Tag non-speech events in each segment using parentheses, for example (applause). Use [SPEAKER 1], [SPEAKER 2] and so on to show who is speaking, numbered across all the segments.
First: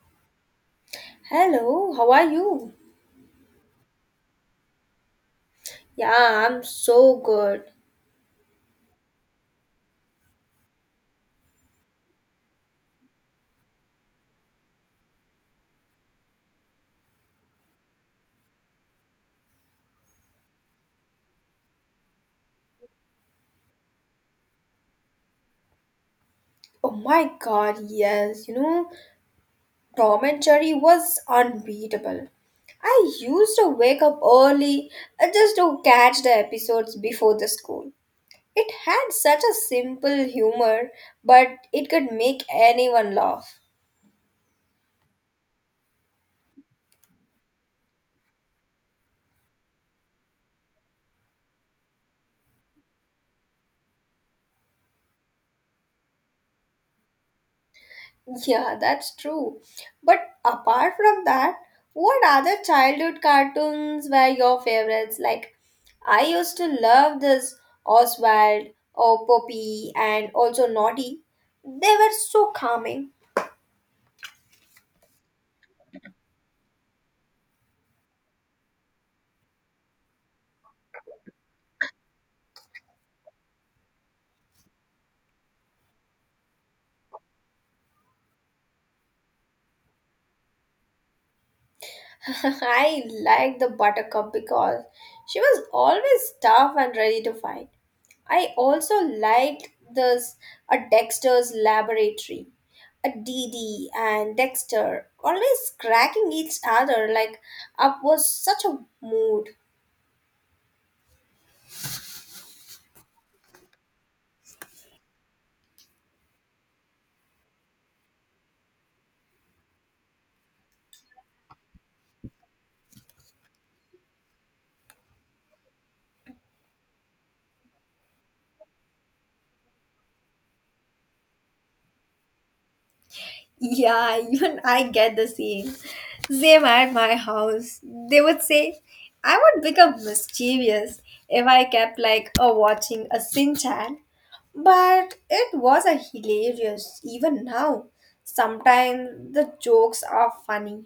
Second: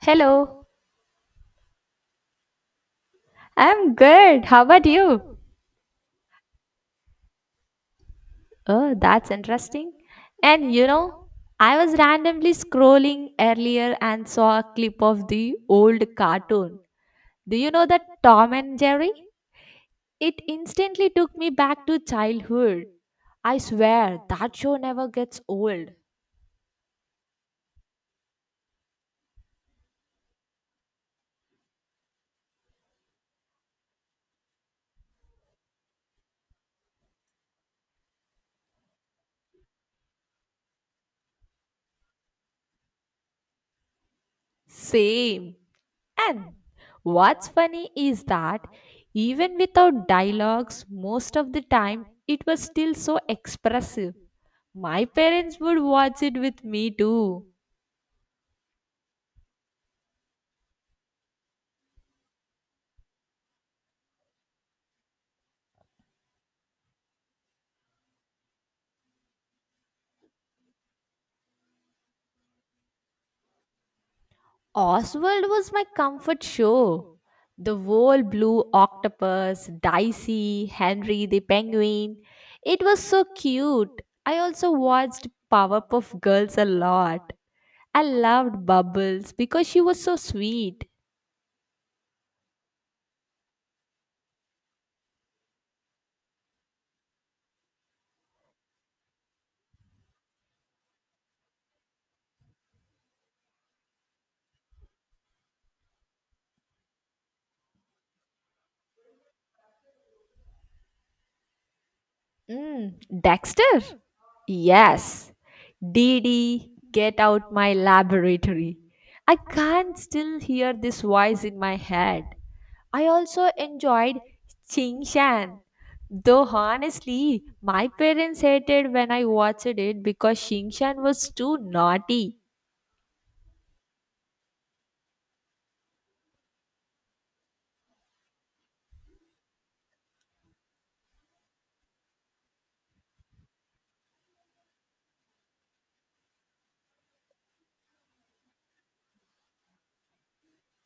[SPEAKER 1] Hello,
[SPEAKER 2] Hello, how are you?
[SPEAKER 1] I'm good. How about you?
[SPEAKER 2] Yeah, I'm so good.
[SPEAKER 1] Oh, that's interesting. And you know, I was randomly scrolling earlier and saw a clip of the old cartoon. Do you know that Tom and Jerry? It instantly took me back to childhood. I swear that show never gets old.
[SPEAKER 2] Oh my god, yes, Tom and Jerry was unbeatable. I used to wake up early just to catch the episodes before the school. It had such a simple humor, but it could make anyone laugh.
[SPEAKER 1] Same. And what's funny is that even without dialogues, most of the time it was still so expressive. My parents would watch it with me too.
[SPEAKER 2] (laughs) Yeah, that's true. But apart from that, what other childhood cartoons were your favorites? Like, I used to love this Oswald or Poppy and also Naughty. They were so calming.
[SPEAKER 1] Oswald was my comfort show. The whole blue octopus, Dicey, Henry the penguin. It was so cute. I also watched Powerpuff Girls a lot. I loved Bubbles because she was so sweet.
[SPEAKER 2] (laughs) I liked the Buttercup because she was always tough and ready to fight. I also liked this a Dexter's laboratory. A DD and Dexter always cracking each other like up was such a mood.
[SPEAKER 1] Mm, Dexter? Yes. Dee Dee, get out my laboratory. I can't still hear this voice in my head. I also enjoyed Ching Shan. Though honestly, my parents hated when I watched it because Ching Shan was too naughty.
[SPEAKER 2] Yeah, (laughs) even I get the same. Same at my house. They would say, I would become mischievous if I kept like a watching a Sinchan. But it was a hilarious even now. Sometimes the jokes are funny.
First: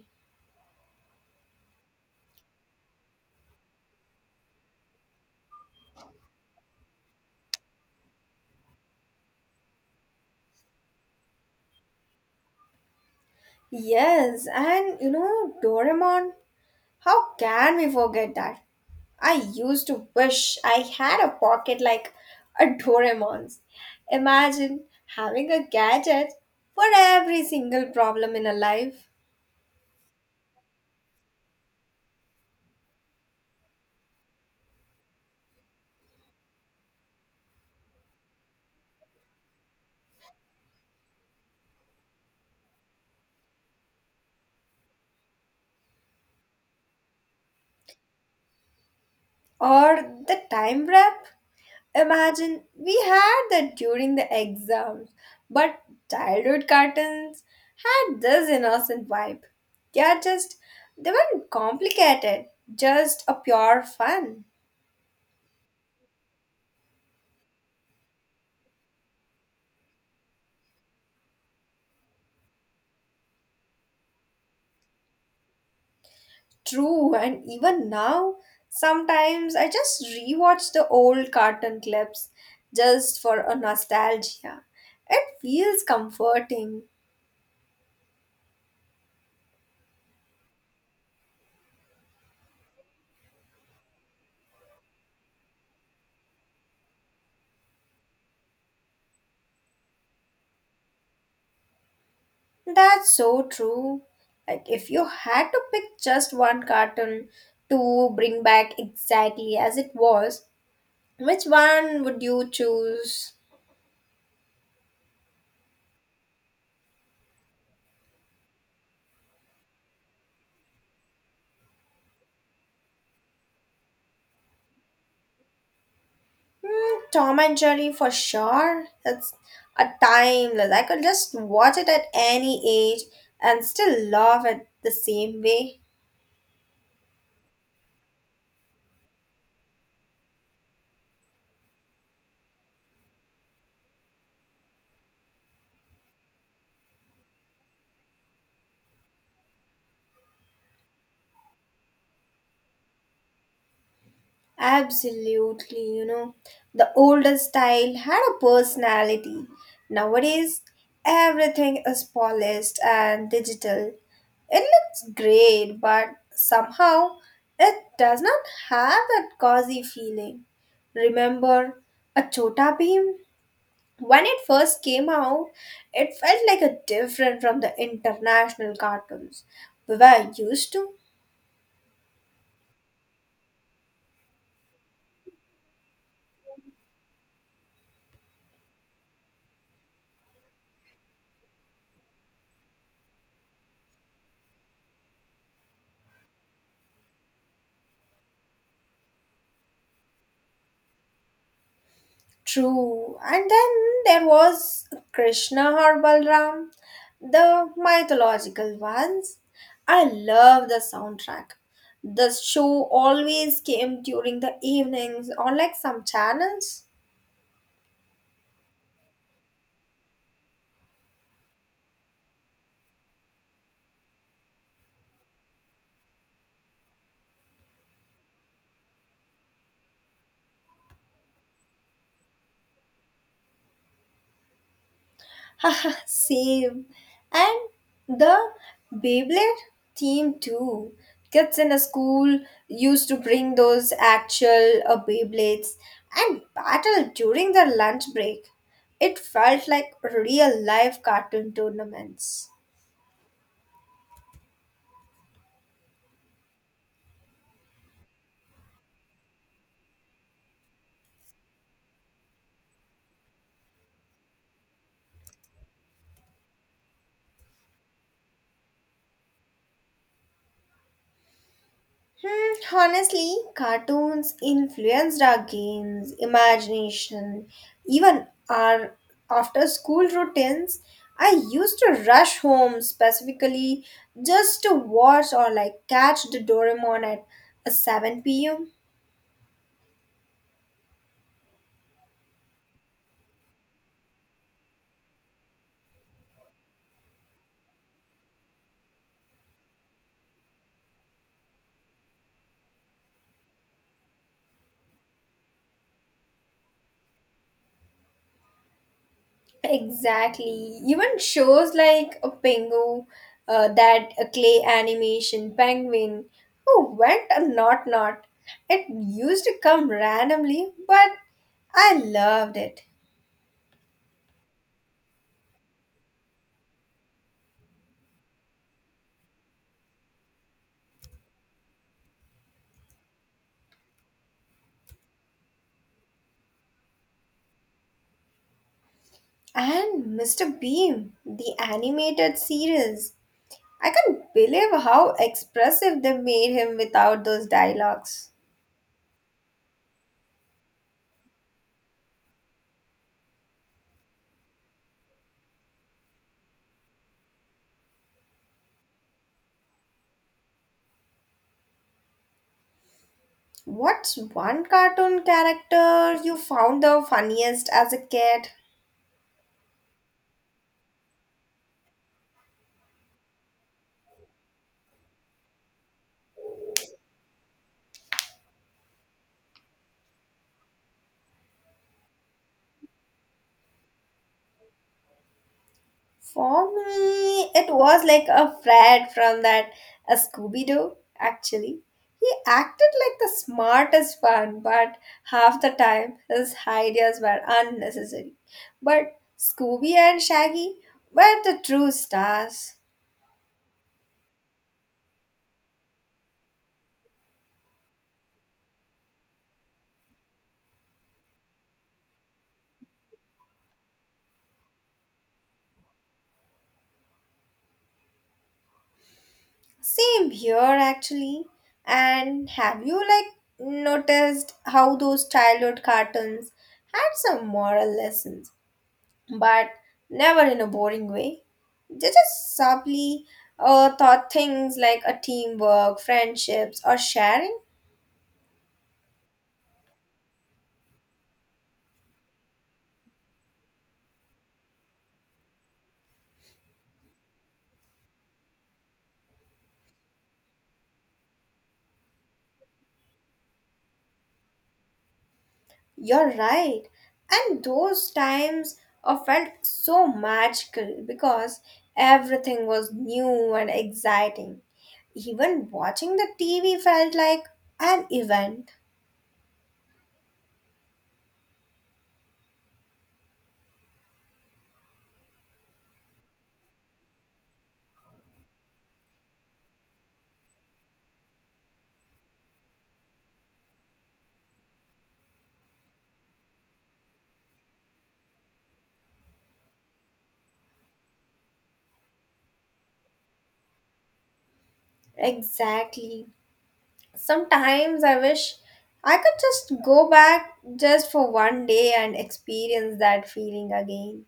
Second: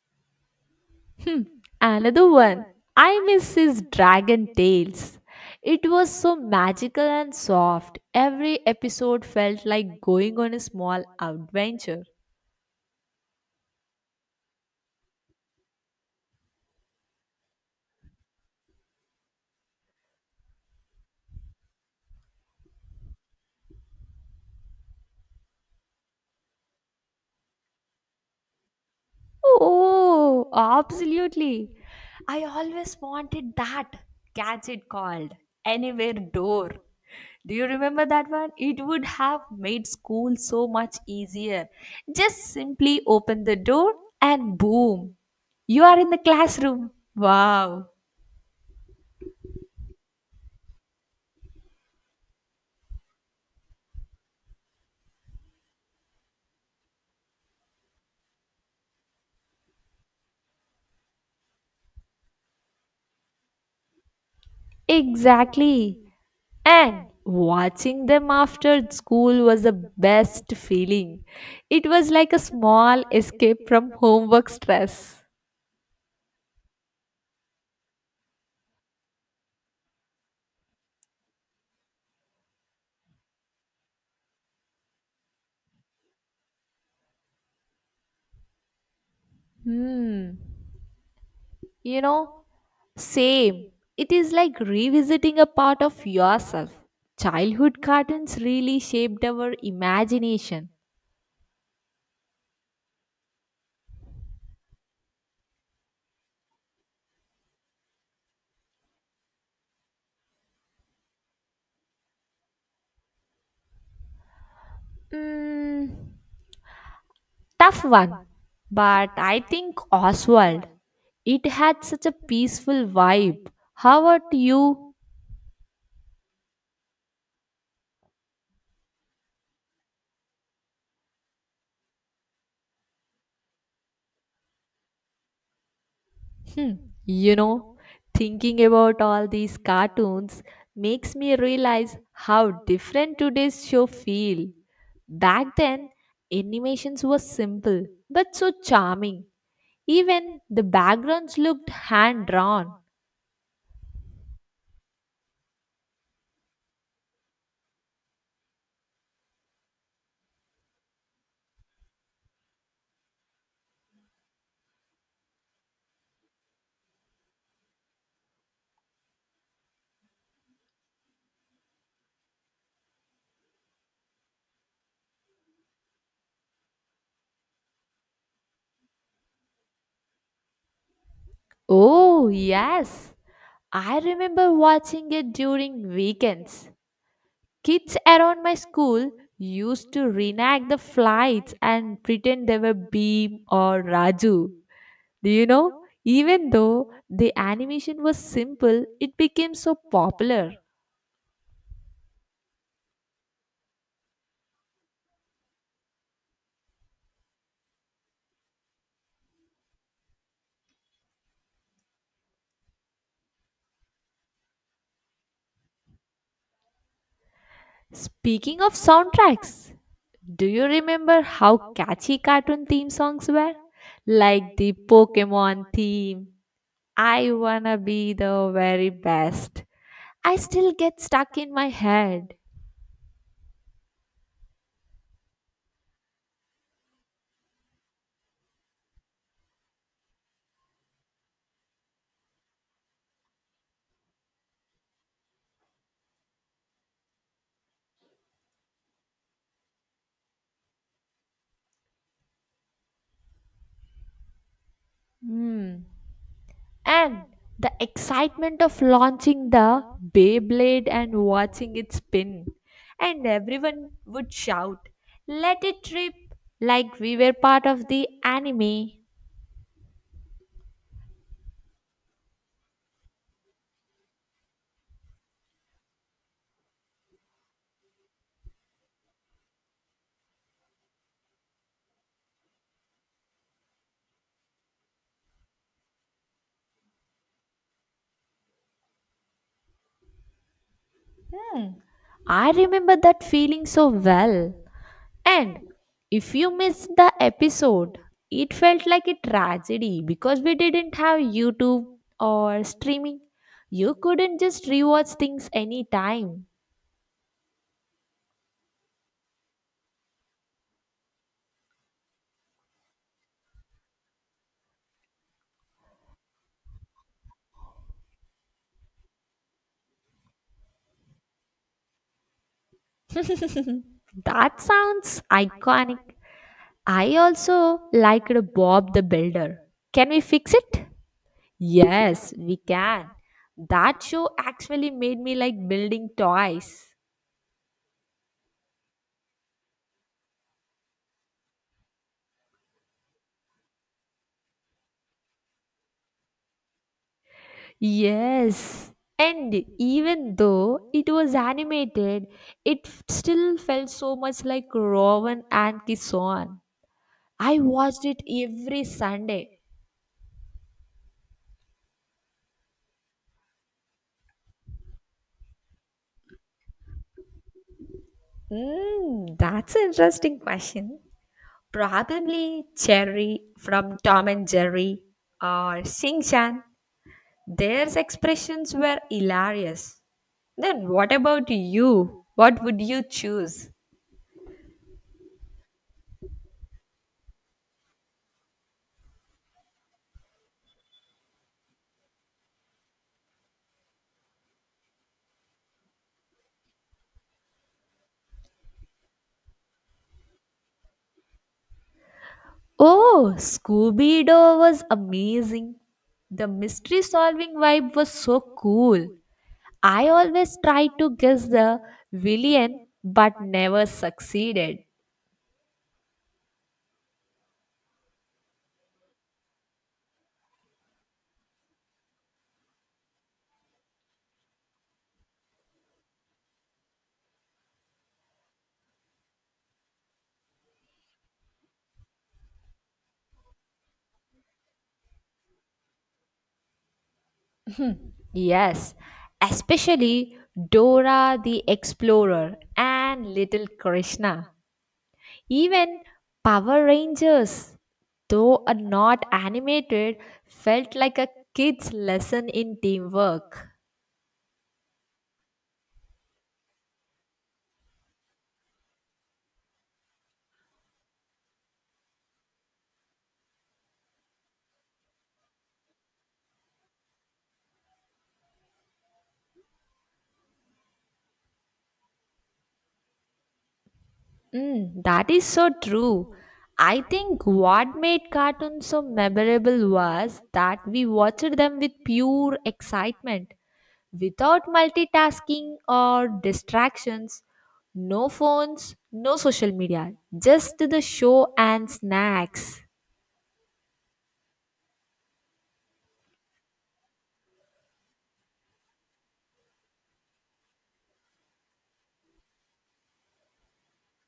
[SPEAKER 1] Another one, I miss his dragon tales. It was so magical and soft. Every episode felt like going on a small adventure.
[SPEAKER 2] Yes, and you know Doraemon. How can we forget that? I used to wish I had a pocket like a Doraemon's. Imagine having a gadget for every single problem in a life.
[SPEAKER 1] Oh, absolutely. I always wanted that gadget called Anywhere Door. Do you remember that one? It would have made school so much easier. Just simply open the door and boom, you are in the classroom. Wow.
[SPEAKER 2] Or the time wrap. Imagine we had that during the exams. But childhood cartoons had this innocent vibe. They are just, they weren't complicated, just a pure fun.
[SPEAKER 1] Exactly. And watching them after school was the best feeling. It was like a small escape from homework stress.
[SPEAKER 2] True, and even now, sometimes I just rewatch the old cartoon clips just for a nostalgia. It feels comforting.
[SPEAKER 1] Hmm. You know, same. It is like revisiting a part of yourself. Childhood cartoons really shaped our imagination.
[SPEAKER 2] That's so true. Like, if you had to pick just one cartoon to bring back exactly as it was, which one would you choose?
[SPEAKER 1] Mm, tough one. But I think Oswald. It had such a peaceful vibe. How about you?
[SPEAKER 2] Mm, Tom and Jerry for sure. That's a timeless. I could just watch it at any age and still love it the same way.
[SPEAKER 1] Hmm. You know, thinking about all these cartoons makes me realize how different today's show feel. Back then, animations were simple but so charming. Even the backgrounds looked hand drawn.
[SPEAKER 2] Absolutely. The older style had a personality. Nowadays, everything is polished and digital. It looks great, but somehow it does not have that cozy feeling. Remember a Chota Beam? When it first came out, it felt like a different from the international cartoons we were used to.
[SPEAKER 1] Oh, yes. I remember watching it during weekends. Kids around my school used to reenact the flights and pretend they were Beam or Raju. Do you know? Even though the animation was simple, it became so popular.
[SPEAKER 2] True. And then there was Krishna or Balram, the mythological ones. I love the soundtrack. The show always came during the evenings on like some channels.
[SPEAKER 1] Speaking of soundtracks, do you remember how catchy cartoon theme songs were? Like the Pokemon theme, I wanna be the very best. I still get stuck in my head.
[SPEAKER 2] (laughs) Same. And the Beyblade theme too. Kids in a school used to bring those actual Beyblades and battle during their lunch break. It felt like real life cartoon tournaments.
[SPEAKER 1] Hmm. And the excitement of launching the Beyblade and watching it spin. And everyone would shout, Let it rip! Like we were part of the anime.
[SPEAKER 2] Hmm, honestly, cartoons influenced our games, imagination, even our after school routines. I used to rush home specifically just to watch or like catch the Doraemon at 7 pm.
[SPEAKER 1] I remember that feeling so well. And if you missed the episode, it felt like a tragedy because we didn't have YouTube or streaming. You couldn't just rewatch things anytime.
[SPEAKER 2] Exactly. Even shows like a Pingu, that clay animation penguin who went a not not. It used to come randomly, but I loved it.
[SPEAKER 1] That sounds iconic. I also liked Bob the Builder. Can we fix it? Yes, we can. That show actually made me like building toys.
[SPEAKER 2] And Mr. Beam, the animated series. I can't believe how expressive they made him without those dialogues.
[SPEAKER 1] Yes. And even though it was animated, it still felt so much like Rowan and Kison. I watched it every Sunday.
[SPEAKER 2] What's one cartoon character you found the funniest as a kid?
[SPEAKER 1] Mm, that's an interesting question. Probably Cherry from Tom and Jerry or Sing Chan. Their expressions were hilarious. Then what about you? What would you choose?
[SPEAKER 2] For me, it was like a Fred from that a Scooby Doo. Actually, he acted like the smartest one, but half the time his ideas were unnecessary. But Scooby and Shaggy were the true stars.
[SPEAKER 1] Oh, Scooby Doo was amazing. The mystery solving vibe was so cool. I always tried to guess the villain but never succeeded.
[SPEAKER 2] Same here, actually. And have you like noticed how those childhood cartoons had some moral lessons, but never in a boring way. They just subtly thought things like a teamwork, friendships, or sharing.
[SPEAKER 1] Yes, especially Dora the Explorer and little Krishna. Even Power Rangers, though a not animated, felt like a kid's lesson in teamwork.
[SPEAKER 2] You're right. And those times felt so magical because everything was new and exciting. Even watching the TV felt like an event.
[SPEAKER 1] Mm, that is so true. I think what made cartoons so memorable was that we watched them with pure excitement, without multitasking or distractions, no phones, no social media, just the show and snacks.
[SPEAKER 2] Exactly. Sometimes I wish I could just go back just for one day and experience that feeling again.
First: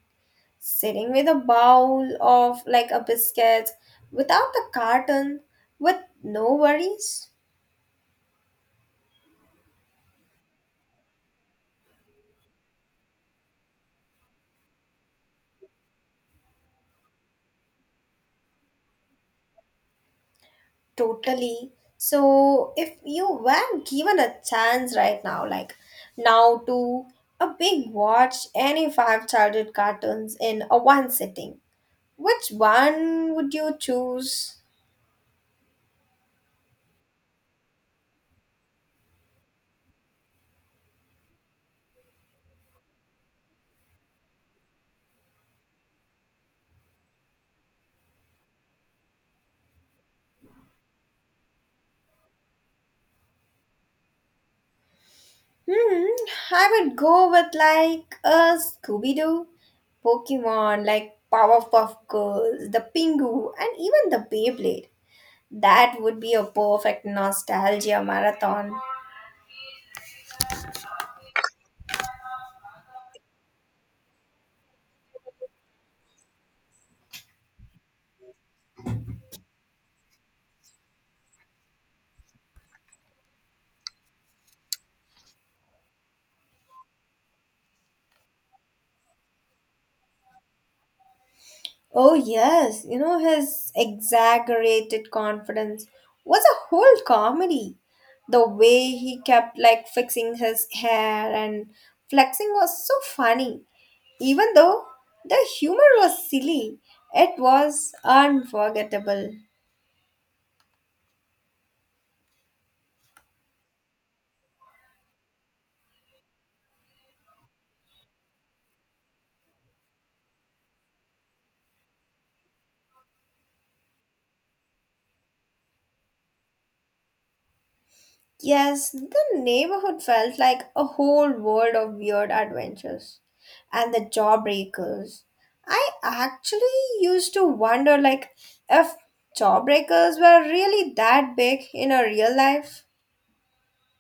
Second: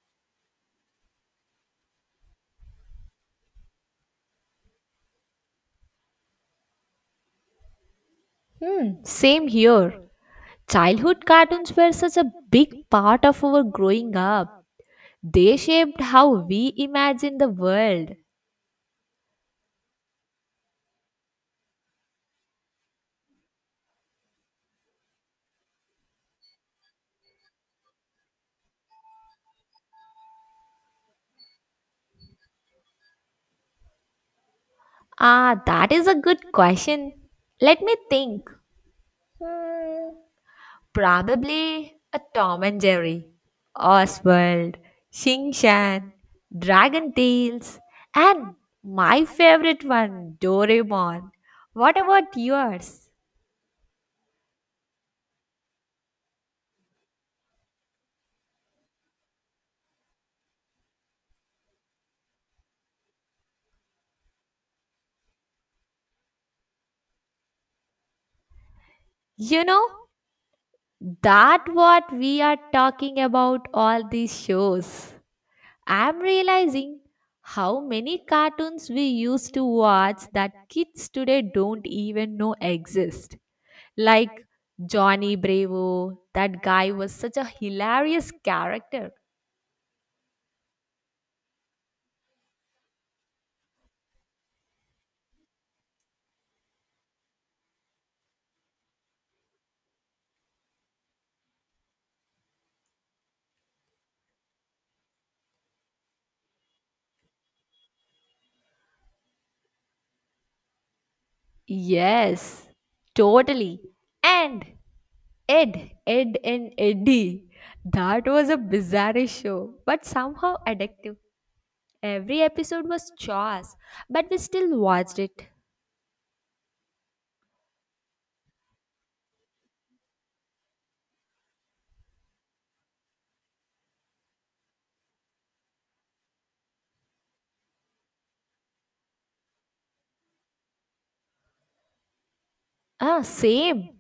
[SPEAKER 2] Sitting with a bowl of like a biscuit without the carton with no worries.
[SPEAKER 1] Hmm, same here. Childhood cartoons were such a big part of our growing up. They shaped how we imagine the world.
[SPEAKER 2] Totally. So if you were given a chance right now, like now to a big watch any five childhood cartoons in a one sitting, which one would you choose?
[SPEAKER 1] Ah, that is a good question. Let me think. Probably a Tom and Jerry, Oswald, Shing Shan, Dragon Tales, and my favorite one, Doraemon. What about yours?
[SPEAKER 2] Hmm, I would go with like a Scooby Doo, Pokemon, like Powerpuff Girls, the Pingu, and even the Beyblade. That would be a perfect nostalgia marathon.
[SPEAKER 1] You know, that what we are talking about all these shows. I'm realizing how many cartoons we used to watch that kids today don't even know exist. Like Johnny Bravo, that guy was such a hilarious character.
[SPEAKER 2] Oh, yes, his exaggerated confidence was a whole comedy. The way he kept like fixing his hair and flexing was so funny. Even though the humor was silly, it was unforgettable.
[SPEAKER 1] Yes, totally. And Ed, Ed and Eddie. That was a bizarre show, but somehow addictive. Every episode was chores, but we still watched it.
[SPEAKER 2] Yes, the neighborhood felt like a whole world of weird adventures. And the jawbreakers. I actually used to wonder like if jawbreakers were really that big in a real life.
[SPEAKER 1] Ah, same.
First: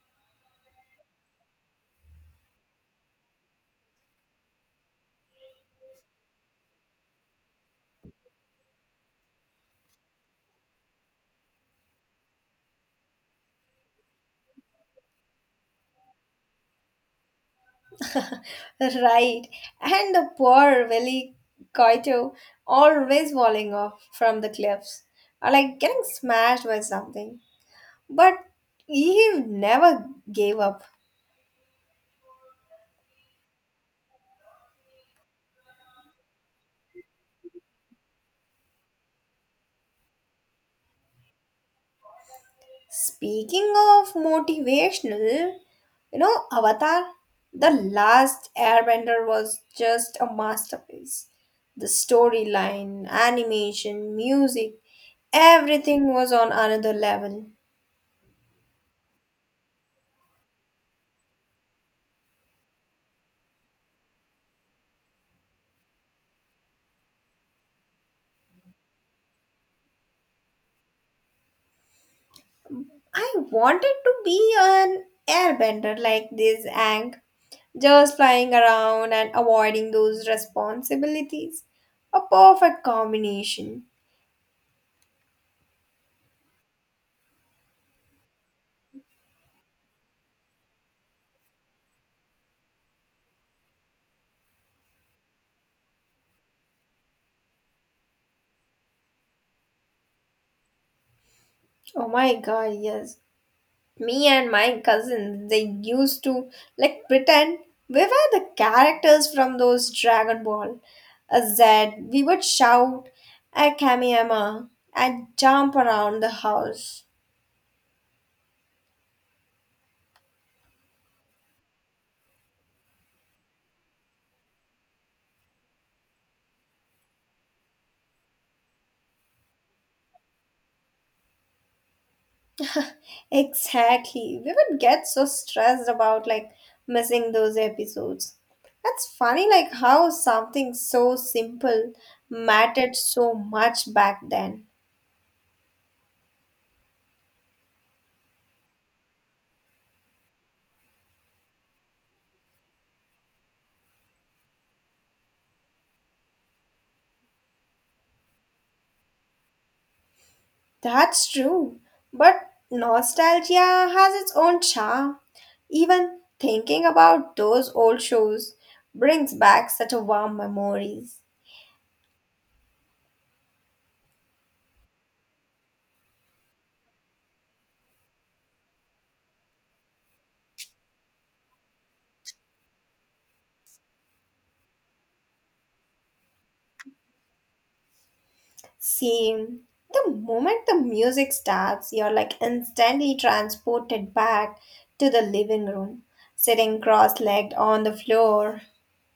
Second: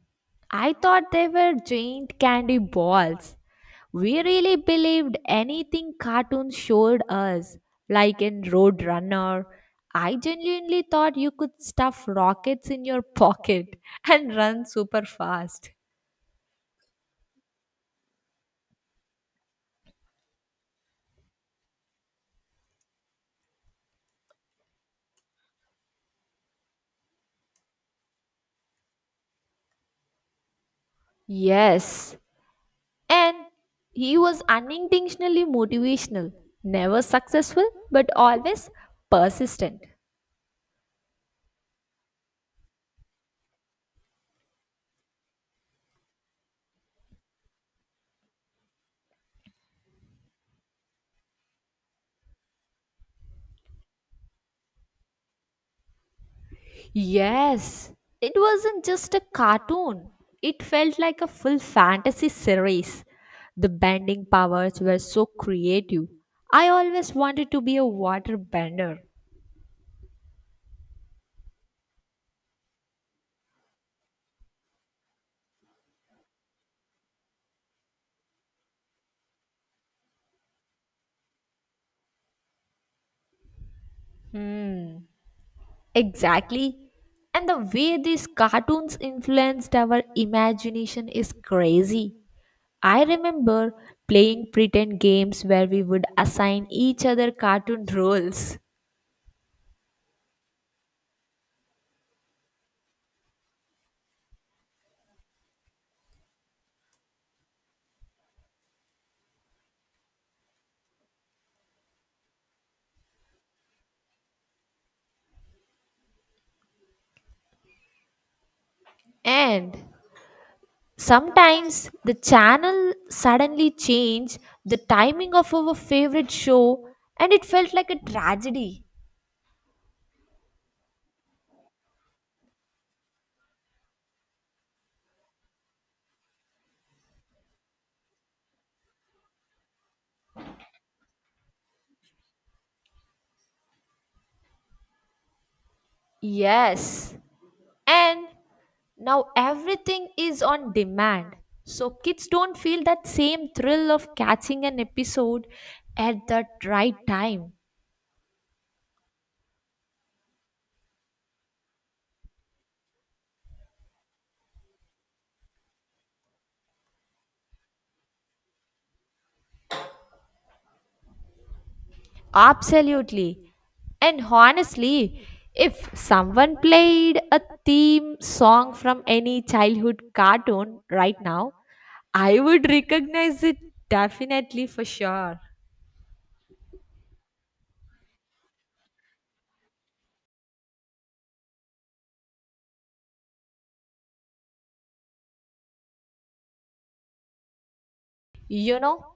[SPEAKER 1] I thought they were giant candy balls. We really believed anything cartoons showed us, like in Road Runner. I genuinely thought you could stuff rockets in your pocket (laughs) and run super fast.
[SPEAKER 2] (laughs) Right. And the poor Willy Koito always falling off from the cliffs. Or like getting smashed by something. But he never gave up.
[SPEAKER 1] Yes, and he was unintentionally motivational, never successful, but always persistent.
[SPEAKER 2] Speaking of motivational, Avatar, The Last Airbender was just a masterpiece. The storyline, animation, music, everything was on another level.
[SPEAKER 1] Yes, it wasn't just a cartoon. It felt like a full fantasy series. The bending powers were so creative. I always wanted to be a water bender.
[SPEAKER 2] I wanted to be an airbender like this Ang, just flying around and avoiding those responsibilities. A perfect combination.
[SPEAKER 1] Hmm, exactly. And the way these cartoons influenced our imagination is crazy. I remember playing pretend games where we would assign each other cartoon roles.
[SPEAKER 2] Oh my god, yes. Me and my cousins, they used to like pretend we were the characters from those Dragon Ball a Z. We would shout at Kamiyama and jump around the house.
[SPEAKER 1] And sometimes the channel suddenly changed the timing of our favorite show and it felt like a tragedy.
[SPEAKER 2] Exactly, we would get so stressed about like missing those episodes. That's funny, like how something so simple mattered so much back then.
[SPEAKER 1] Yes. And now everything is on demand. So kids don't feel that same thrill of catching an episode at that right time.
[SPEAKER 2] That's true. But nostalgia has its own charm. Even thinking about those old shows brings back such a warm memories.
[SPEAKER 1] Absolutely. And honestly, if someone played a theme song from any childhood cartoon right now, I would recognize it definitely for sure.
[SPEAKER 2] Same. The moment the music starts, you're like instantly transported back to the living room, sitting cross legged on the floor.
[SPEAKER 1] You know,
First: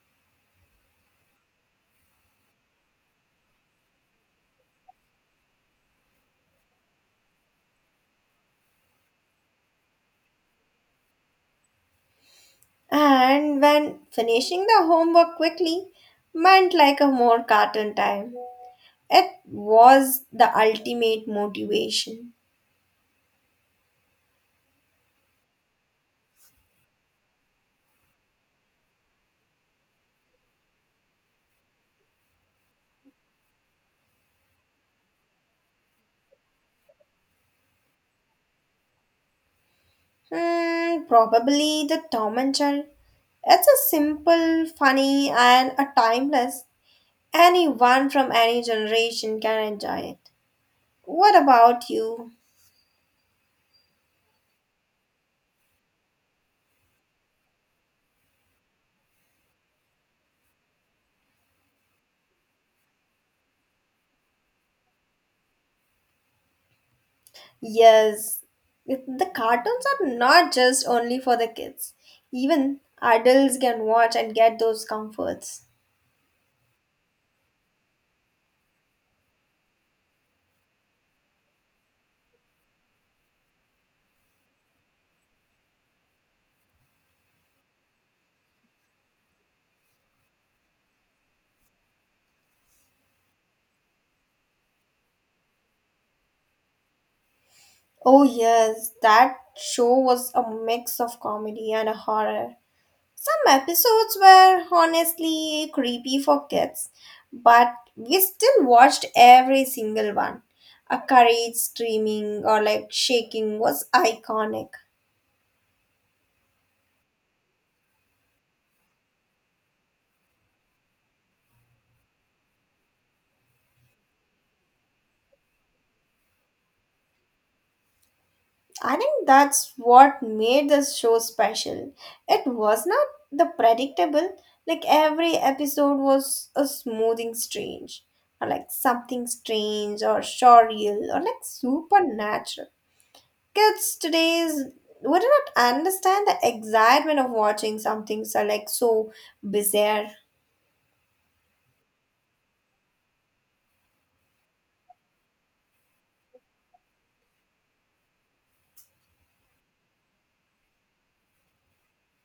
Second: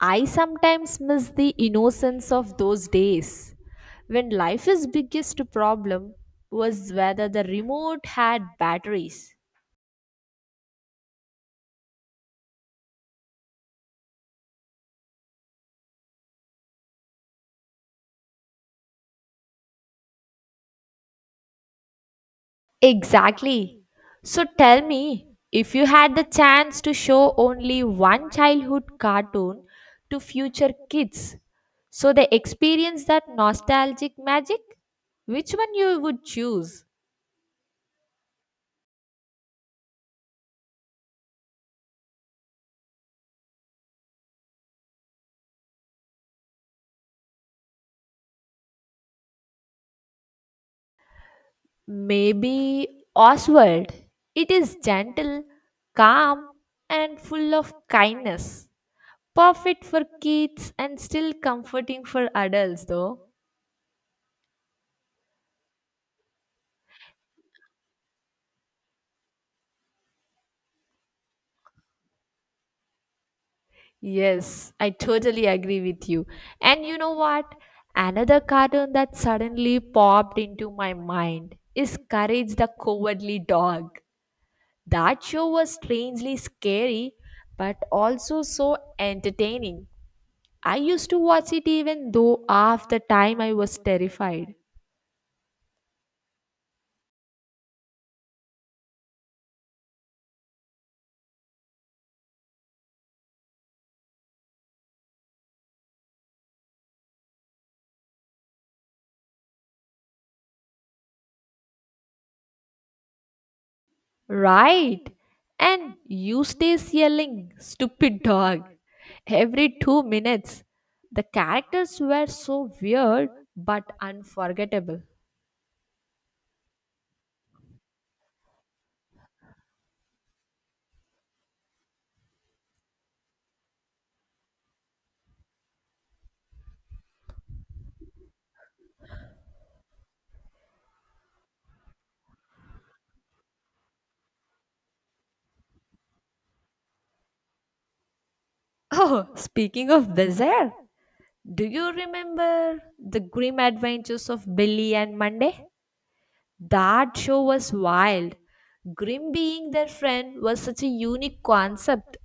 [SPEAKER 1] I sometimes miss the innocence of those days when life's biggest problem was whether the remote had batteries.
[SPEAKER 2] And when finishing the homework quickly meant like a more cartoon time. It was the ultimate motivation.
[SPEAKER 1] Exactly. So tell me, if you had the chance to show only one childhood cartoon to future kids, so they experience that nostalgic magic, which one you would choose?
[SPEAKER 2] Hmm, probably the Tom and Jerry. It's a simple, funny, and a timeless. Anyone from any generation can enjoy it. What about you?
[SPEAKER 1] Maybe Oswald. It is gentle, calm, and full of kindness. Perfect for kids and still comforting for adults, though.
[SPEAKER 2] Yes, the cartoons are not just only for the kids. Even adults can watch and get
[SPEAKER 1] Yes,
[SPEAKER 2] those
[SPEAKER 1] I totally
[SPEAKER 2] comforts.
[SPEAKER 1] agree with you. And you know what? Another cartoon that suddenly popped into my mind is Courage the Cowardly Dog. That show was strangely scary, but also so entertaining. I used to watch it even though half the time I was terrified.
[SPEAKER 2] Oh yes, that show was a mix of comedy and a horror. Some episodes were honestly creepy for kids, but we still watched every single one. A courage screaming or like shaking was iconic.
[SPEAKER 1] Right. And you stays yelling, stupid dog, every 2 minutes. The characters were so weird but unforgettable.
[SPEAKER 2] I think that's what made this show special. It was not the predictable, like every episode was a smoothing strange, or like something strange or surreal or like supernatural. Kids today's would not understand the excitement of watching something so like so
[SPEAKER 1] Oh, speaking
[SPEAKER 2] bizarre.
[SPEAKER 1] of bizarre, do you remember the grim adventures of Billy and Monday? That show was wild. Grim being their friend was such a unique concept.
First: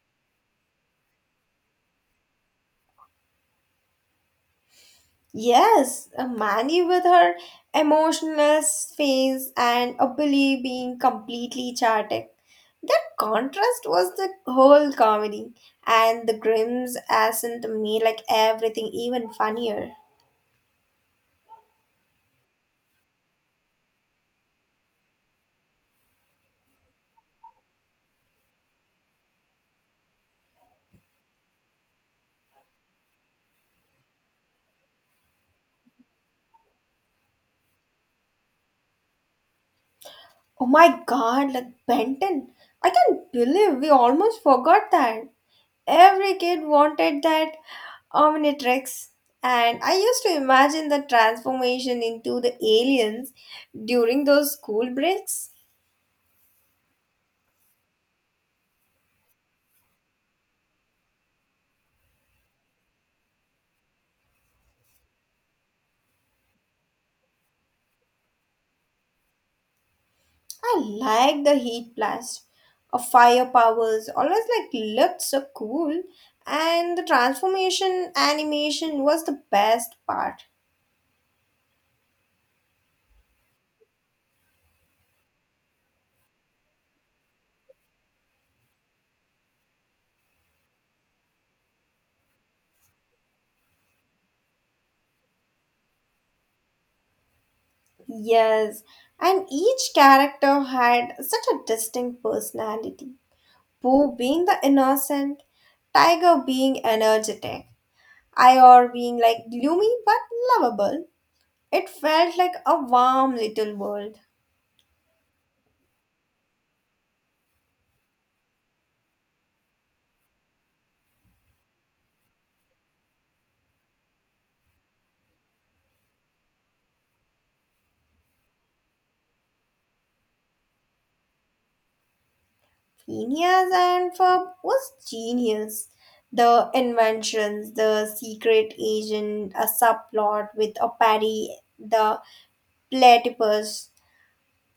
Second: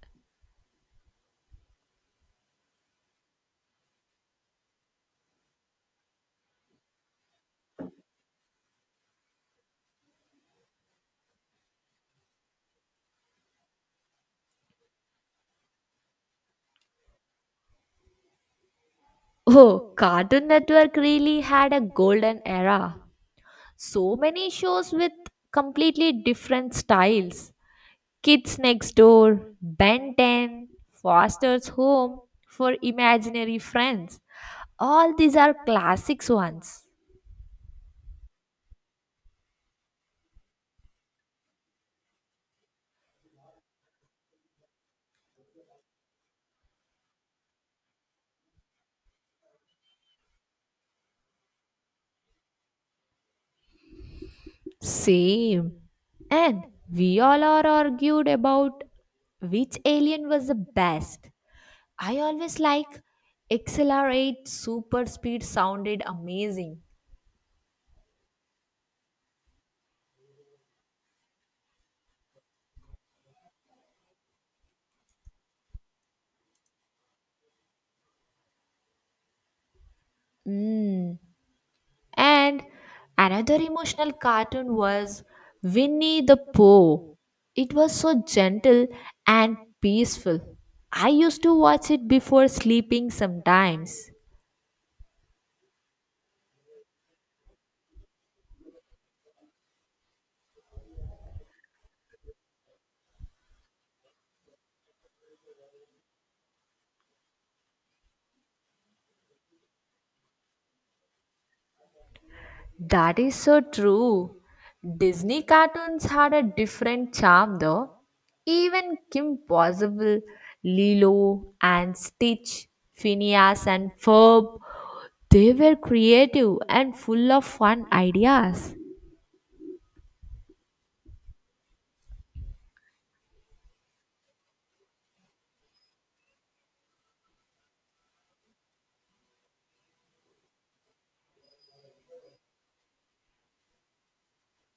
[SPEAKER 2] Yes, a Manny with her emotionless face and a Billy being completely chaotic. That contrast was the whole comedy, and the Grims hasn't made like everything even
[SPEAKER 1] Oh,
[SPEAKER 2] funnier.
[SPEAKER 1] Cartoon Network really had a golden era. So many shows with completely different styles. Kids Next Door, Ben 10, Foster's Home for Imaginary Friends. All these are classics ones.
[SPEAKER 2] Oh my god, like Benton. I can't believe we almost forgot that. Every kid wanted that Omnitrix. And I used to imagine the transformation into the aliens during those school breaks.
[SPEAKER 1] Same. And we all are argued about which alien was the best. I always like XLR8 super speed sounded amazing.
[SPEAKER 2] I liked the heat blast of fire powers, always like looked so cool. And the transformation animation was the best part.
[SPEAKER 1] Mm. And another emotional cartoon was Winnie the Pooh. It was so gentle and peaceful. I used to watch it before sleeping sometimes.
[SPEAKER 2] Yes, and each character had such a distinct personality. Boo being the innocent, Tiger being energetic, Ior being like gloomy but lovable. It felt like a
[SPEAKER 1] That is
[SPEAKER 2] warm
[SPEAKER 1] so
[SPEAKER 2] little world.
[SPEAKER 1] true. Disney cartoons had a different charm though. Even Kim Possible, Lilo and Stitch, Phineas and Ferb, they were creative and full of fun ideas.
[SPEAKER 2] Phineas and Ferb was genius. The inventions, the secret agent, a subplot with a parry, the platypus.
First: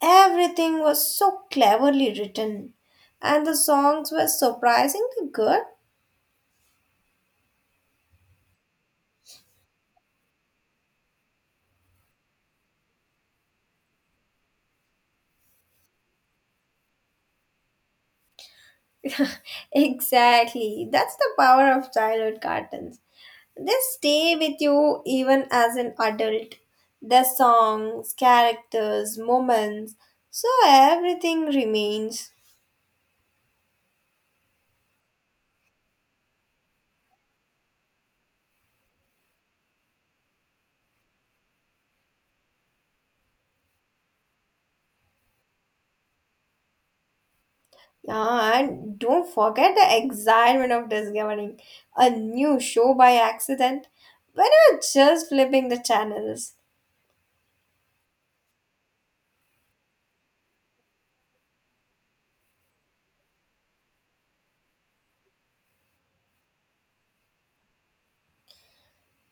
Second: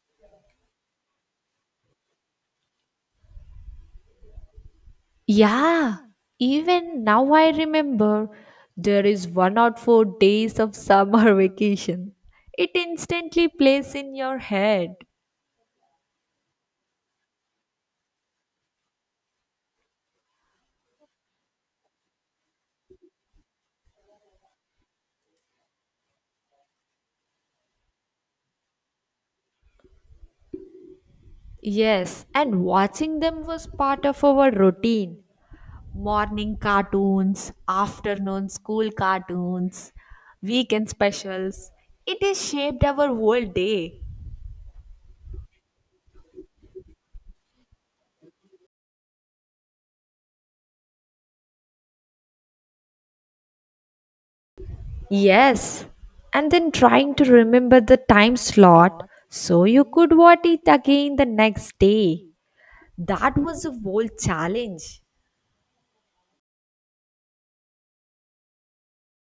[SPEAKER 2] Everything was so cleverly written, and the songs were surprisingly good.
[SPEAKER 1] Yeah, even now I remember there is 1 or 4 days of summer (laughs) vacation. It instantly plays in your head.
[SPEAKER 2] (laughs) Exactly, that's the power of childhood cartoons. They stay with you even as an adult. The songs, characters, moments, so everything
[SPEAKER 1] Yes,
[SPEAKER 2] remains.
[SPEAKER 1] and watching them was part of our routine. Morning cartoons, afternoon school cartoons, weekend specials. It has shaped our whole day.
[SPEAKER 2] Yeah, and don't forget the excitement of discovering a new show by accident when you were just flipping the
[SPEAKER 1] Yes, and
[SPEAKER 2] channels.
[SPEAKER 1] then trying to remember the time slot so you could watch it again the next day. That was a bold challenge.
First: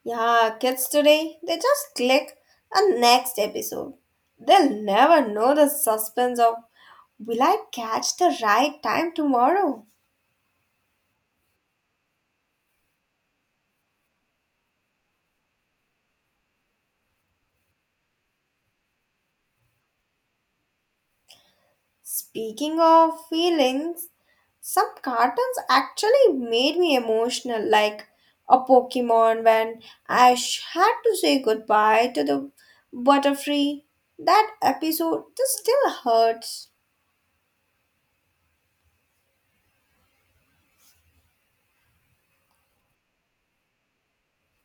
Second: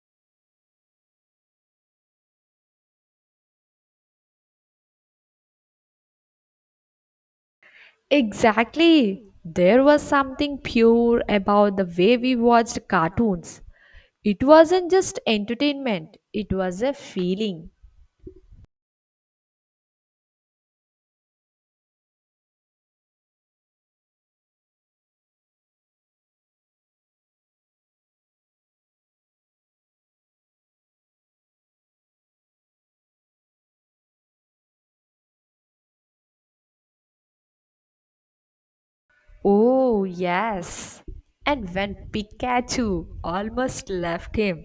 [SPEAKER 2] Yeah, kids today, they just click a next episode. They'll never know the suspense of will I catch the right time
[SPEAKER 1] Exactly. There
[SPEAKER 2] tomorrow?
[SPEAKER 1] was something pure about the way we watched cartoons. It wasn't just entertainment, it was a feeling.
[SPEAKER 2] Speaking of feelings, some cartoons actually made me emotional, like a Pokemon when I had to say goodbye to the Butterfree. That episode just still hurts.
[SPEAKER 1] Oh, yes. And when Pikachu almost left him,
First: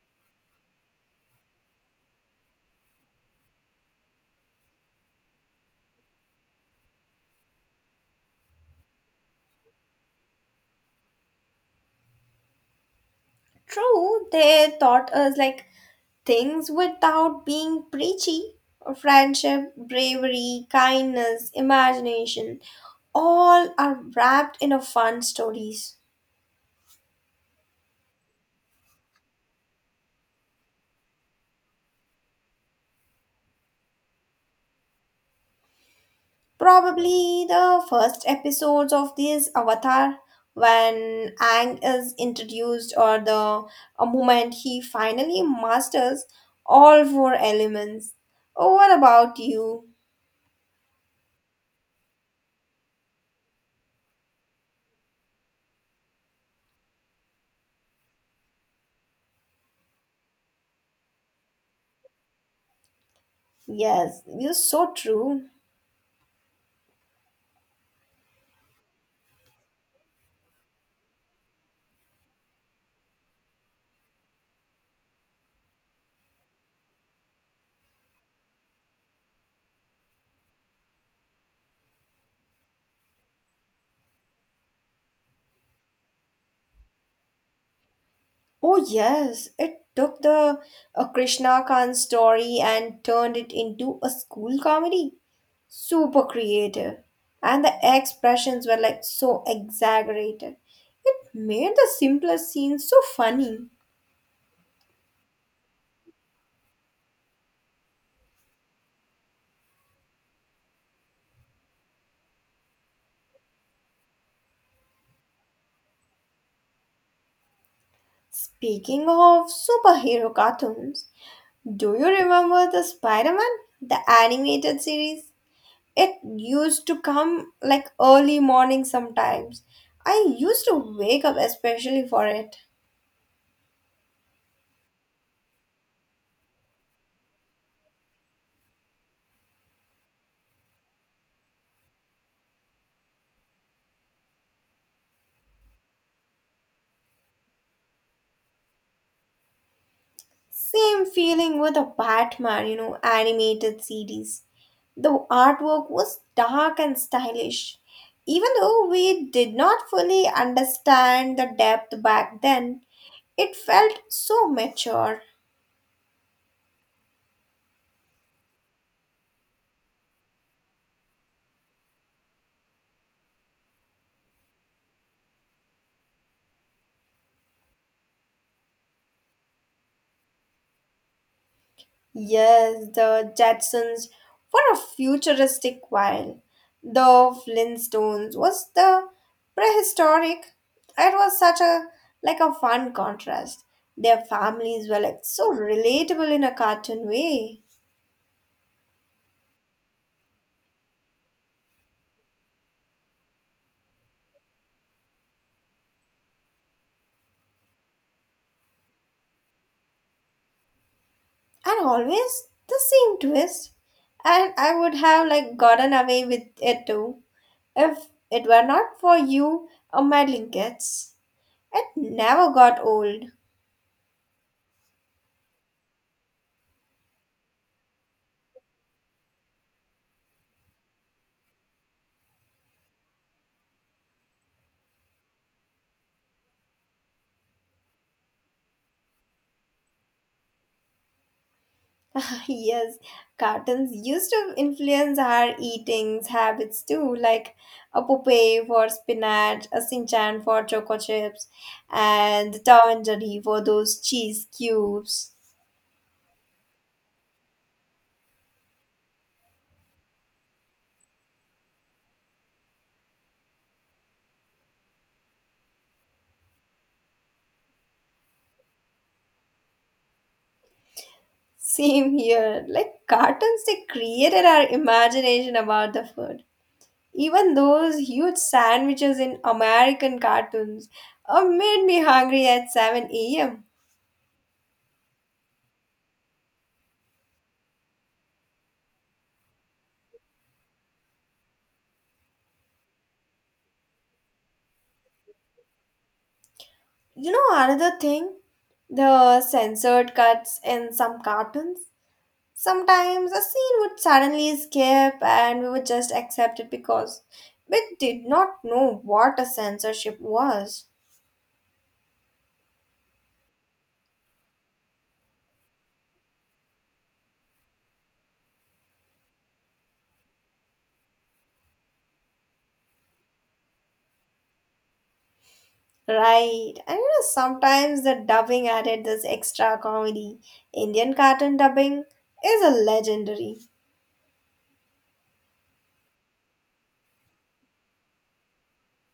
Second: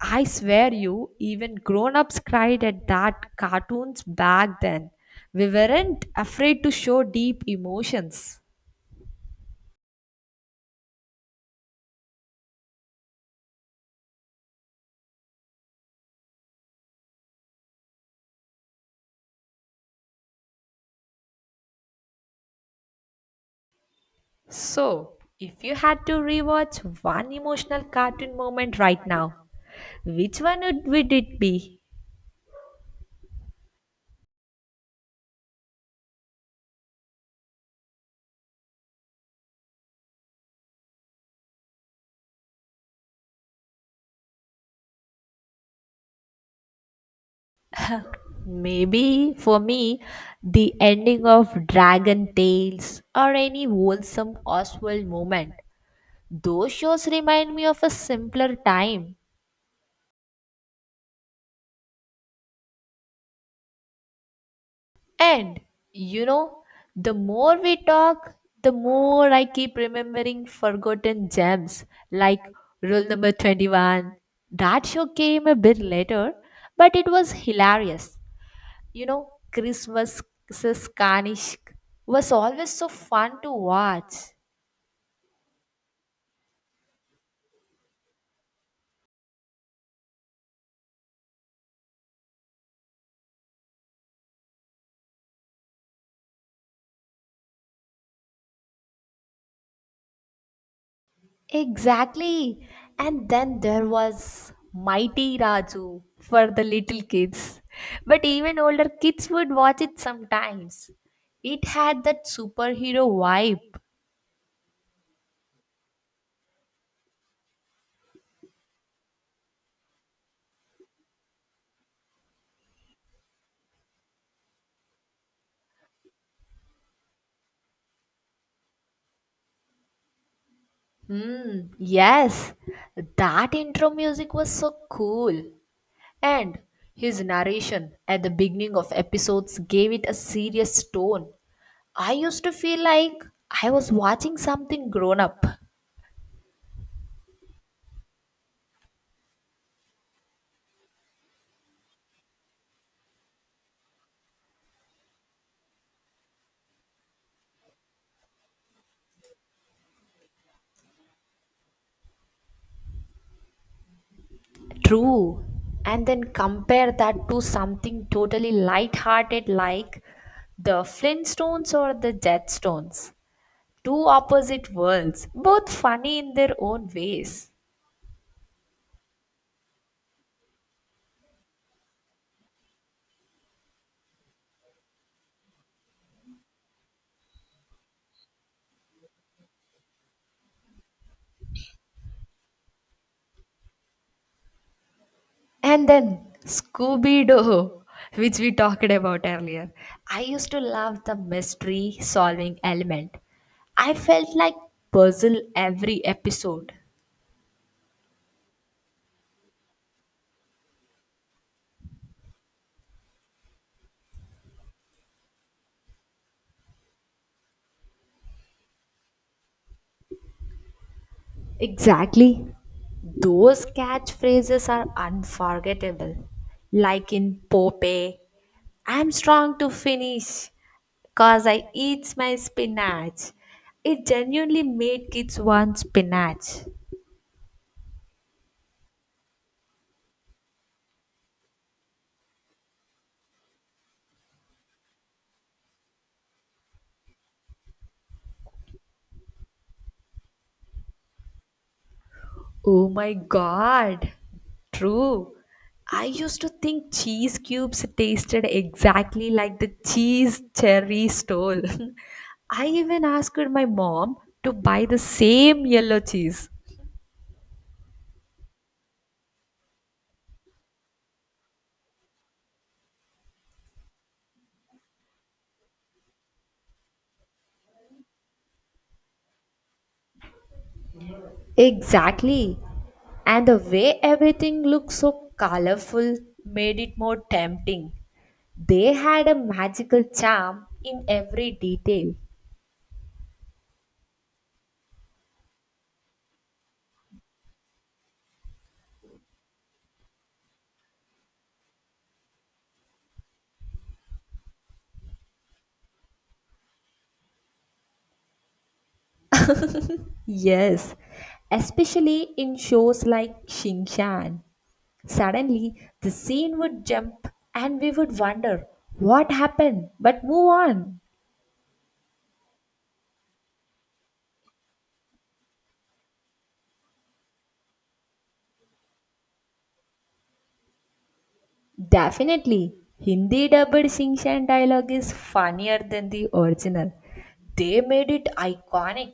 [SPEAKER 1] I swear you, even grown ups cried at that cartoons back then. We weren't afraid to show deep emotions.
[SPEAKER 2] True, they taught us like things without being preachy. Friendship, bravery, kindness, imagination, all are wrapped in a
[SPEAKER 1] So,
[SPEAKER 2] fun
[SPEAKER 1] if you
[SPEAKER 2] stories.
[SPEAKER 1] had to rewatch one emotional cartoon moment right now, which one would it be?
[SPEAKER 2] Probably the first episodes of this Avatar when Ang is introduced or the a moment he finally masters all four elements. Oh, what
[SPEAKER 1] Maybe
[SPEAKER 2] about
[SPEAKER 1] for
[SPEAKER 2] you?
[SPEAKER 1] me, the ending of Dragon Tales or any wholesome Oswald moment. Those shows remind me of a simpler time.
[SPEAKER 2] Yes, you're so true.
[SPEAKER 1] And you know, the more we talk, the more I keep remembering forgotten gems like rule number 21. That show came a bit later, but it was hilarious. You know, Christmas Kanishk was always so fun to watch.
[SPEAKER 2] Oh, yes, it took the Krishna Khan story and turned it into a school comedy. Super creative. And the expressions were like so exaggerated. It made the simplest
[SPEAKER 1] Exactly.
[SPEAKER 2] scenes so
[SPEAKER 1] And
[SPEAKER 2] funny.
[SPEAKER 1] then there was Mighty Raju for the little kids. But even older kids would watch it sometimes. It had that superhero vibe.
[SPEAKER 2] Speaking of superhero cartoons, do you remember the Spider Man, the animated series? It used to come like early morning sometimes. I used to wake up
[SPEAKER 1] Hmm,
[SPEAKER 2] especially for
[SPEAKER 1] yes.
[SPEAKER 2] it.
[SPEAKER 1] That intro music was so cool. And his narration at the beginning of episodes gave it a serious tone. I used to feel like I was watching something grown up.
[SPEAKER 2] Same feeling with the Batman, animated series. The artwork was dark and stylish. Even though we did not fully understand the depth back then, it felt so mature.
[SPEAKER 1] True. And then compare that to something totally light-hearted like the Flintstones or the Jetstones. Two opposite worlds, both funny in their own ways.
[SPEAKER 2] Yes, the Jetsons were a futuristic while. The Flintstones was the prehistoric. It was such a like a fun contrast. Their families were like so
[SPEAKER 1] And then
[SPEAKER 2] relatable in a cartoon
[SPEAKER 1] Scooby
[SPEAKER 2] way.
[SPEAKER 1] Doo, which we talked about earlier. I used to love the mystery solving element. I felt like puzzle every episode.
[SPEAKER 2] And always the same twist. And I would have like gotten away with it too. If it were not for you or meddling kids. It
[SPEAKER 1] Exactly.
[SPEAKER 2] never got old.
[SPEAKER 1] Those catchphrases are unforgettable. Like in Popeye, I'm strong to finish cause I eat my spinach. It genuinely made kids want spinach.
[SPEAKER 2] (laughs) Yes, cartoons used to influence our eating habits too, like a Popeye for spinach, a Sinchan for choco chips, and
[SPEAKER 1] Oh
[SPEAKER 2] Tom and
[SPEAKER 1] my
[SPEAKER 2] Jerry for those
[SPEAKER 1] god.
[SPEAKER 2] cheese
[SPEAKER 1] True.
[SPEAKER 2] cubes.
[SPEAKER 1] I used to think cheese cubes tasted exactly like the cheese cherry stole. (laughs) I even asked my mom to buy the same yellow cheese.
[SPEAKER 2] (laughs) Same here. Like cartoons, they created our imagination about the food. Even those huge sandwiches in American cartoons made me hungry
[SPEAKER 1] Exactly.
[SPEAKER 2] at 7
[SPEAKER 1] And the
[SPEAKER 2] a.m.
[SPEAKER 1] way everything looked so colorful made it more tempting. They had a magical charm in every detail.
[SPEAKER 2] You know another thing? The censored cuts in some cartoons. Sometimes a scene would suddenly skip and we would just accept it because we did not know what a censorship was.
[SPEAKER 1] Yes, especially in shows like Shingshan. Suddenly, the scene would jump and we would wonder what happened, but move on.
[SPEAKER 2] Right. And sometimes the dubbing added this extra comedy. Indian cartoon dubbing is a
[SPEAKER 1] Definitely, Hindi
[SPEAKER 2] legendary.
[SPEAKER 1] dubbed Shingshan dialogue is funnier than the original. They made it iconic.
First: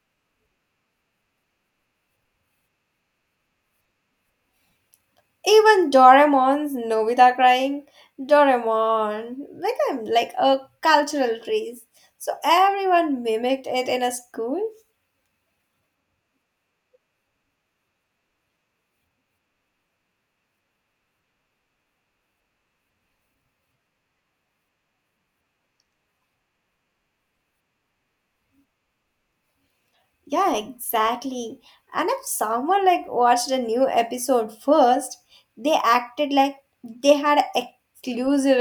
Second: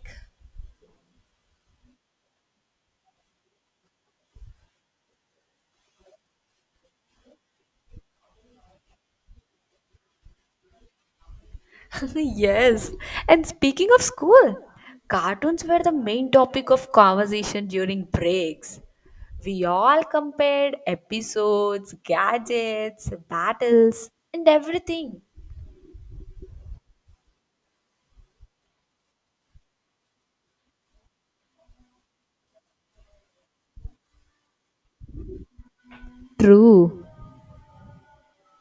[SPEAKER 2] Even Doraemon's Nobita crying, Doraemon, became like a cultural phrase.
[SPEAKER 1] (laughs)
[SPEAKER 2] So
[SPEAKER 1] Yes.
[SPEAKER 2] everyone
[SPEAKER 1] And
[SPEAKER 2] mimicked
[SPEAKER 1] speaking
[SPEAKER 2] it
[SPEAKER 1] of
[SPEAKER 2] in a
[SPEAKER 1] school,
[SPEAKER 2] school.
[SPEAKER 1] cartoons were the main topic of conversation during breaks. We all compared episodes, gadgets, battles, and everything.
[SPEAKER 2] Yeah, exactly. And if someone like watched a new episode first, they acted like
[SPEAKER 1] True.
[SPEAKER 2] they had exclusive